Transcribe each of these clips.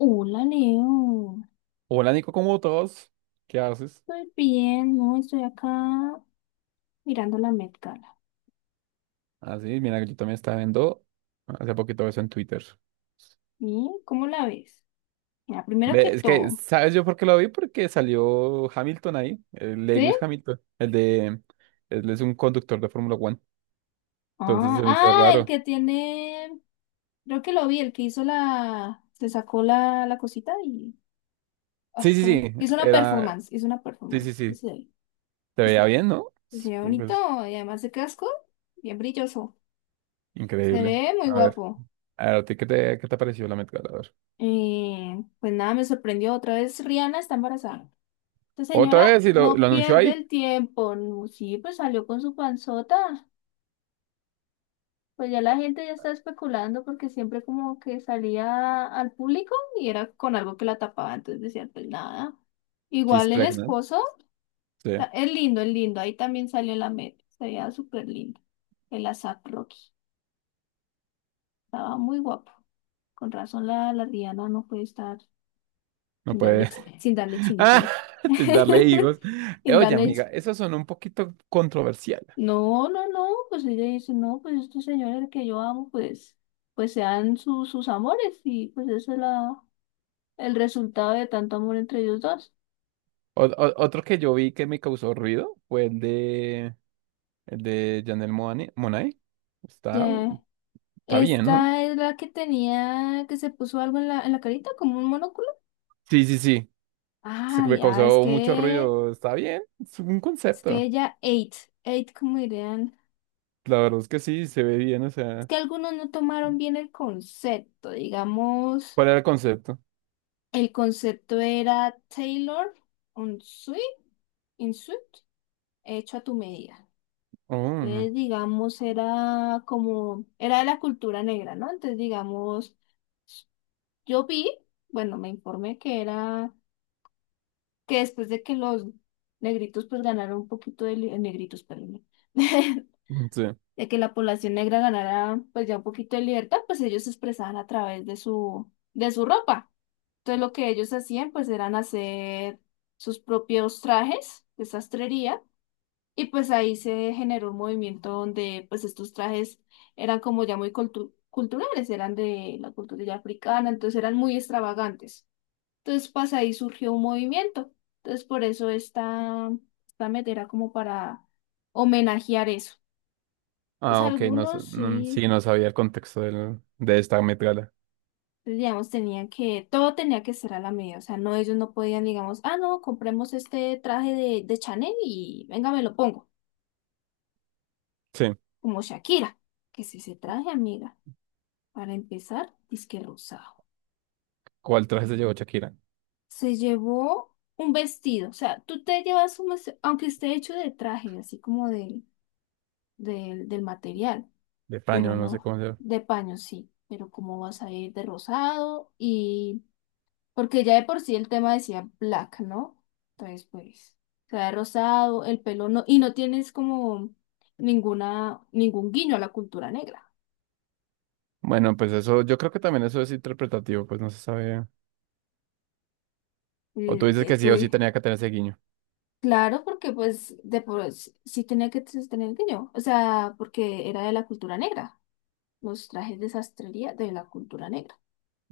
Hola Leo, Hola Nico, ¿cómo todos? ¿Qué haces? estoy bien, ¿no? Estoy acá mirando la Met Gala. Así, mira, yo también estaba viendo hace poquito eso en Twitter. ¿Y cómo la ves? Mira, primero que Ve, es que, todo, ¿sabes yo por qué lo vi? Porque salió Hamilton ahí, el ¿sí? Lewis Hamilton, el de... Él es un conductor de Fórmula Uno, entonces se me hizo El raro. que tiene, creo que lo vi, el que hizo se sacó la cosita y, Sí, ay, sí, ¿cómo? sí, Hizo una Era... performance, hizo una Sí, performance. sí, sí, Sí, te veía hizo- bien, ¿no? se ve bonito Es y además de casco, bien brilloso. Se increíble. ve muy A ver, guapo. a ver, ¿a ti qué te pareció la Met Gala? A ver. Pues nada, me sorprendió otra vez, Rihanna está embarazada. Esta Otra señora vez, y lo, no lo anunció pierde ahí. el tiempo. No, sí, pues salió con su panzota. Pues ya la gente ya está especulando porque siempre como que salía al público y era con algo que la tapaba, entonces decían, pues nada. She's Igual el pregnant. esposo, Sí, es lindo, es lindo. Ahí también salió en la media. Se veía súper lindo. El ASAP Rocky. Estaba muy guapo. Con razón la Rihanna no puede estar no puede. Sin darle chinito, Ah, al- sin darle higos. Sin Oye, darle amiga, eso son un poquito controversial. No, pues ella dice, no, pues estos señores que yo amo, pues, pues sean sus amores y pues ese es la, el resultado de tanto amor entre ellos dos. Otro que yo vi que me causó ruido fue el de Janelle Monáe. Monáe. Está, Ya. está bien, ¿no? Esta es la que tenía, que se puso algo en la carita, como un monóculo. Sí, sí, sí. Se Ah, me ya, causó mucho ruido. Está bien. Es un es que concepto. ella ate, ate como dirían. La verdad es que sí, se ve bien. O Es sea, que algunos no tomaron bien el concepto, digamos, ¿cuál era el concepto? el concepto era Taylor on suit, in suit, hecho a tu medida. Oh, Entonces, digamos, era como, era de la cultura negra, ¿no? Entonces, digamos, yo vi, bueno, me informé que era, que después de que los negritos pues ganaron un poquito de, negritos, perdón, sí. de que la población negra ganara pues ya un poquito de libertad, pues ellos se expresaban a través de de su ropa. Entonces, lo que ellos hacían pues eran hacer sus propios trajes de sastrería. Y pues ahí se generó un movimiento donde pues estos trajes eran como ya muy culturales, eran de la cultura ya africana, entonces eran muy extravagantes. Entonces pues ahí surgió un movimiento. Entonces por eso esta meta era como para homenajear eso. Entonces Ah, ok. Algunos sí, Sí, no sabía el contexto de esta metrala. pues, digamos, tenían que, todo tenía que ser a la medida, o sea, no, ellos no podían, digamos, ah, no, compremos este traje de Chanel y venga, me lo pongo, Sí. como Shakira, que si se traje, amiga. Para empezar, disque rosado. ¿Cuál traje se llevó Shakira? Se llevó un vestido, o sea, tú te llevas un vestido, aunque esté hecho de traje, así como del material, De pero paño, no sé no cómo se llama. de paño, sí. Pero cómo vas a ir de rosado y... Porque ya de por sí el tema decía black, ¿no? Entonces, pues, o sea, de rosado, el pelo no, y no tienes como ningún guiño a la cultura negra. Bueno, pues eso, yo creo que también eso es interpretativo, pues no se sabe. O tú Eh, dices que eh, sí o sí tú- tenía que tener ese guiño. Claro, porque pues de por sí sí tenía que tener que yo, o sea, porque era de la cultura negra, los trajes de sastrería de la cultura negra.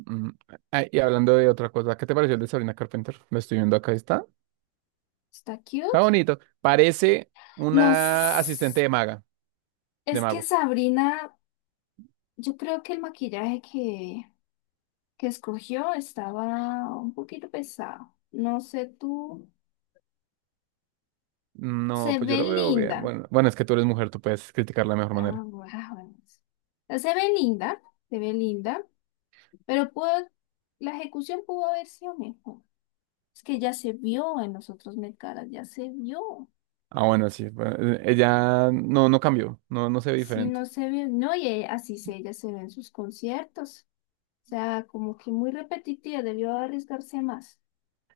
Mm. Ah, y hablando de otra cosa, ¿qué te pareció el de Sabrina Carpenter? Lo estoy viendo acá, está. Está Está cute. bonito. Parece Nos, una asistente de maga, de es que mago. Sabrina, yo creo que el maquillaje que escogió estaba un poquito pesado. No sé tú, No, se pues yo ve lo veo linda. bien. Bueno, bueno, es que tú eres mujer, tú puedes criticarla de mejor Ah, manera. bueno. Ah, bueno. Se ve linda, se ve linda, pero la ejecución pudo haber sido mejor. Es que ya se vio en los otros Met Galas, ya se vio. Ah, bueno, sí. Bueno, ella no, no cambió, no, no se ve Si diferente. no se vio, no, y así se, ella se ve en sus conciertos. O sea, como que muy repetitiva, debió arriesgarse más.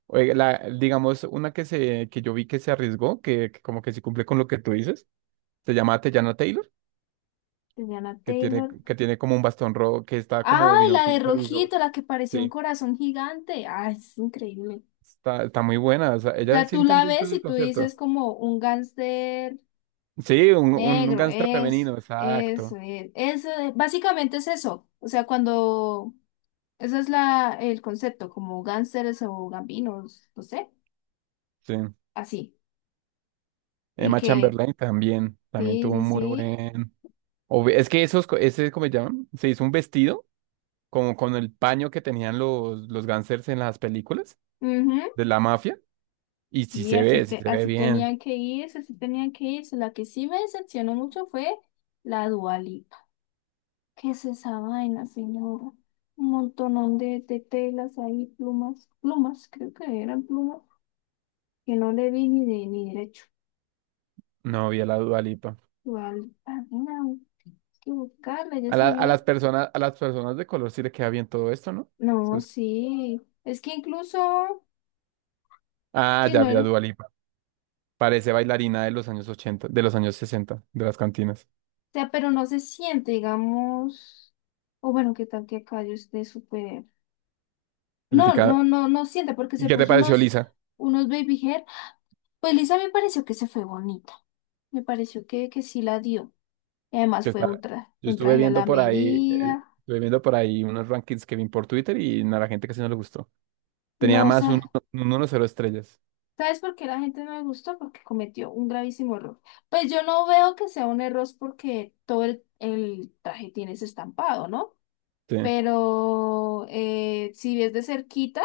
Oiga, la, digamos, una que se, que yo vi que se arriesgó, que como que sí cumple con lo que tú dices, se llama Teyana Taylor. Tenían a Que tiene, Taylor. que tiene como un bastón rojo, que está como ¡Ay, vino la de tinto y rojito, la que parecía un sí, corazón gigante! ¡Ay, es increíble! está, está muy buena, o sea, O ella sea, sí tú la entendió todo ves el y tú dices concepto. como un gángster Sí, un negro, gángster es, femenino, eso, exacto, es, básicamente es eso. O sea, cuando ese es la, el concepto, como gánsteres o gambinos, no sé, sí. así. Y Emma que, Chamberlain también, también sí, tuvo sí, un muy sí. buen... Es que ¿cómo se llaman? Se hizo un vestido como con el paño que tenían los gángsters en las películas Ujú, de la mafia, y y así, sí te, se ve así bien. tenían que irse, así tenían que irse. La que sí me decepcionó mucho fue la Dua Lipa. ¿Qué es esa vaina, señora? Un montonón de telas ahí, plumas, plumas, creo que eran plumas, que no le vi ni de ni derecho. No vi a la Dua Lipa. Dua Lipa, mira, hay que buscarla ya se A vio. las personas, a las personas de color sí le queda bien todo esto, ¿no? No, sí. Es que incluso... Ah, si ya no vi a eres. Dua Lipa. Parece bailarina de los años 80, de los años 60, de las cantinas. O sea, pero no se siente, digamos, o bueno, qué tal que acá yo esté súper. No, no, Criticada. no, no siente porque ¿Y se qué te puso pareció, Lisa? unos baby hair. Pues Lisa me pareció que se fue bonita. Me pareció que sí la dio. Y además Que fue está... un, Yo un estuve traje a viendo la por ahí, medida. estuve viendo por ahí unos rankings que vi por Twitter y a la gente casi no le gustó. Tenía No, o más sea, un 1-0 estrellas. ¿sabes por qué la gente no me gustó? Porque cometió un gravísimo error. Pues yo no veo que sea un error porque todo el traje tiene ese estampado, ¿no? Sí. Pero si ves de cerquita.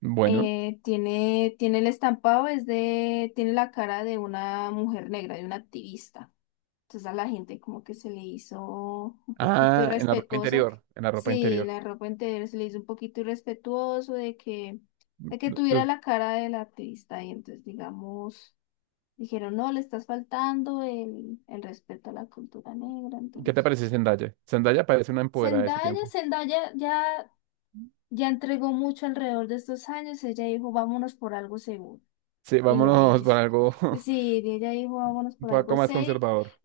Bueno. Tiene el estampado, es de, tiene la cara de una mujer negra, de una activista. Entonces a la gente como que se le hizo un poquito Ah, en la ropa irrespetuoso. Interior. En la ropa Sí, interior. la ropa entera se le hizo un poquito irrespetuoso de que tuviera Los- la cara de la activista. Y entonces, digamos, dijeron, no, le estás faltando el respeto a la cultura negra. ¿Qué te Entonces, parece Zendaya? Zendaya parece una empoderada de su Zendaya, tiempo. Zendaya ya, ya entregó mucho alrededor de estos años. Ella dijo, vámonos por algo seguro. Sí, Y lo vámonos por hizo. algo Sí, y ella dijo, vámonos un por poco algo más safe. conservador.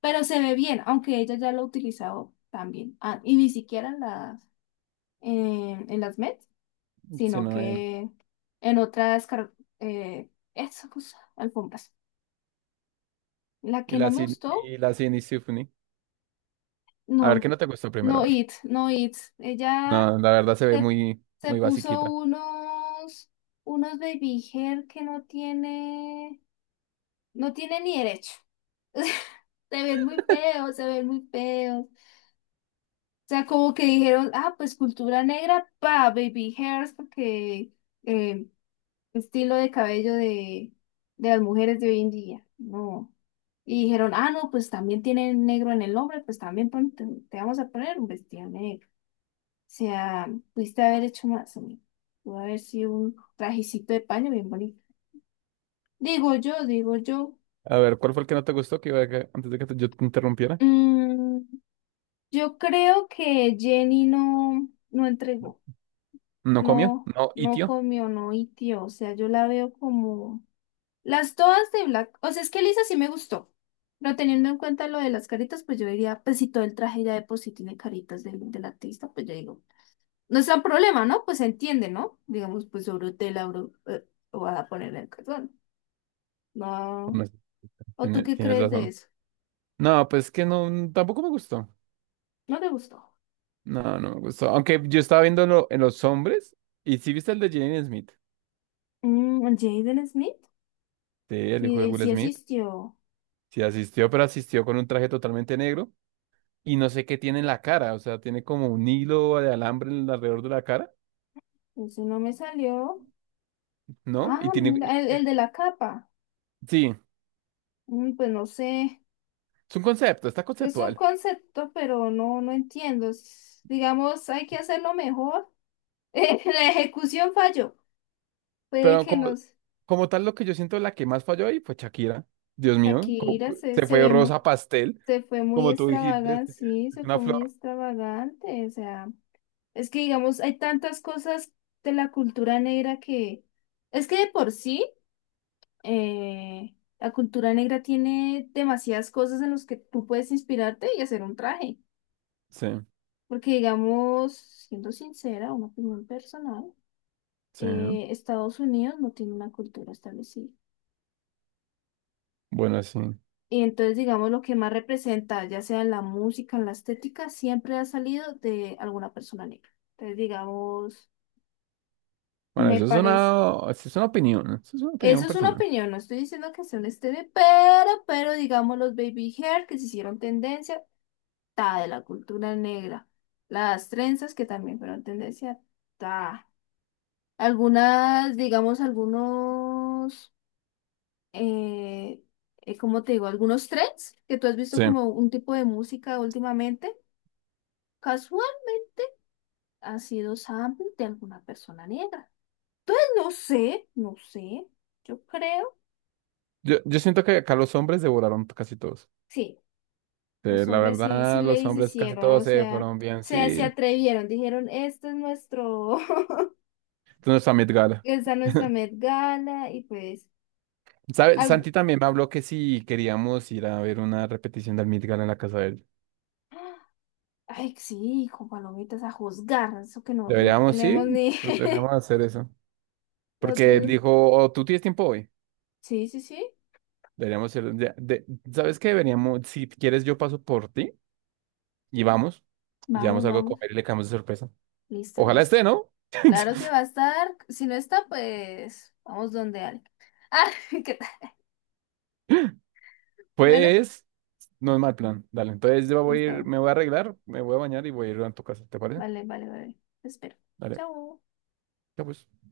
pero se ve bien, aunque ella ya lo ha utilizado también. Ah, y ni siquiera en las Met, Si sino no, que en otras car- eso, pues, alfombras. La y que la, no me gustó, y la Sydney Symphony. A ver, ¿qué no, no te gustó primero? A no ver. it, no it. Ella No, la verdad se ve se, muy, se muy puso basiquita. Unos baby hair que no tiene. No tiene ni derecho. Se ven muy feos, se ven muy feos. O sea, como que dijeron, ah, pues cultura negra, pa, baby hairs, porque eh, estilo de cabello de las mujeres de hoy en día. No. Y dijeron, ah, no, pues también tienen negro en el hombre, pues también te vamos a poner un vestido negro. O sea, pudiste haber hecho más, amigo. Pudo haber sido un trajecito de paño bien bonito. Digo yo, digo yo. A ver, ¿cuál fue el que no te gustó? Que iba a antes de que yo te interrumpiera. Mm, Yo creo que Jenny no, no entregó, ¿No comió? no, ¿No no tío? comió, no hitió. O sea, yo la veo como las todas de Black. O sea, es que Lisa sí me gustó. Pero teniendo en cuenta lo de las caritas, pues yo diría, pues si todo el traje ya de por sí tiene caritas del artista, pues yo digo, no es tan problema, ¿no? Pues se entiende, ¿no? Digamos, pues sobre tela, bro, voy a ponerle el cartón. No. ¿O tú Tienes, qué tienes crees de razón. eso? No, pues que no, tampoco me gustó. ¿No te gustó? No, no me gustó. Aunque yo estaba viéndolo en los hombres. ¿Y sí viste el de Jaden Smith? Mm, Jaden Smith. Sí, el hijo Y de él Will sí Smith. asistió. Sí asistió, pero asistió con un traje totalmente negro. Y no sé qué tiene en la cara. O sea, tiene como un hilo de alambre alrededor de la cara, Eso no me salió. ¿no? Y Ah, tiene... mira, el de la capa. Sí, Mm, pues no sé, es un concepto, está es un conceptual. concepto, pero no, no entiendo. Digamos, hay que hacerlo mejor. La ejecución falló. Puede Pero que como, nos... como tal, lo que yo siento la que más falló ahí fue Shakira. Dios mío, Shakira se, se fue rosa pastel, se fue muy como tú dijiste, es extravagante, sí, se una fue muy flor. extravagante. O sea, es que digamos, hay tantas cosas de la cultura negra que... Es que de por sí, la cultura negra tiene demasiadas cosas en las que tú puedes inspirarte y hacer un traje. Sí, Porque, digamos, siendo sincera, una opinión personal, sí. Estados Unidos no tiene una cultura establecida. Bueno, sí. Y entonces, digamos, lo que más representa, ya sea en la música, en la estética, siempre ha salido de alguna persona negra. Entonces, digamos, Bueno, me parece. Eso es una opinión, eso es una opinión Eso es una personal. opinión, no estoy diciendo que sea un estéreo, pero, digamos, los baby hair que se hicieron tendencia, ta, de la cultura negra. Las trenzas que también fueron tendencia, ta. Algunas, digamos, algunos, eh, ¿cómo te digo? Algunos trends que tú has visto Sí. como un tipo de música últimamente, casualmente ha sido sample de alguna persona negra. No sé, no sé, yo creo. Yo siento que acá los hombres devoraron casi todos. Sí, Sí, los la hombres sí, sí verdad, le los hombres casi hicieron, todos o se sea, fueron bien, se sí. atrevieron, dijeron, este es nuestro, Entonces, a Met Gala. esta es nuestra Met Gala y pues... ¿Sabes? algo- Santi también me habló que si queríamos ir a ver una repetición del Met Gala en la casa de él. Ay, sí, con palomitas a juzgar, eso que nosotros no Deberíamos, sí, tenemos ni. deberíamos hacer eso. Porque él Otro. dijo, oh, tú tienes tiempo hoy. Sí, sí, sí. Deberíamos ir, ¿sabes qué? Deberíamos, si quieres, yo paso por ti y vamos. Y llevamos Vamos, algo a vamos. comer y le caemos de sorpresa. Listo, Ojalá listo. esté, ¿no? Claro que va a estar. Si no está, pues vamos donde alguien. Ah, ¿qué tal? Bueno, Pues, no es mal plan. Dale, entonces yo voy a ir, listo. me voy a arreglar, me voy a bañar y voy a ir a tu casa, ¿te parece? Vale, vale, vale. Te espero. Dale, Chao. ya pues.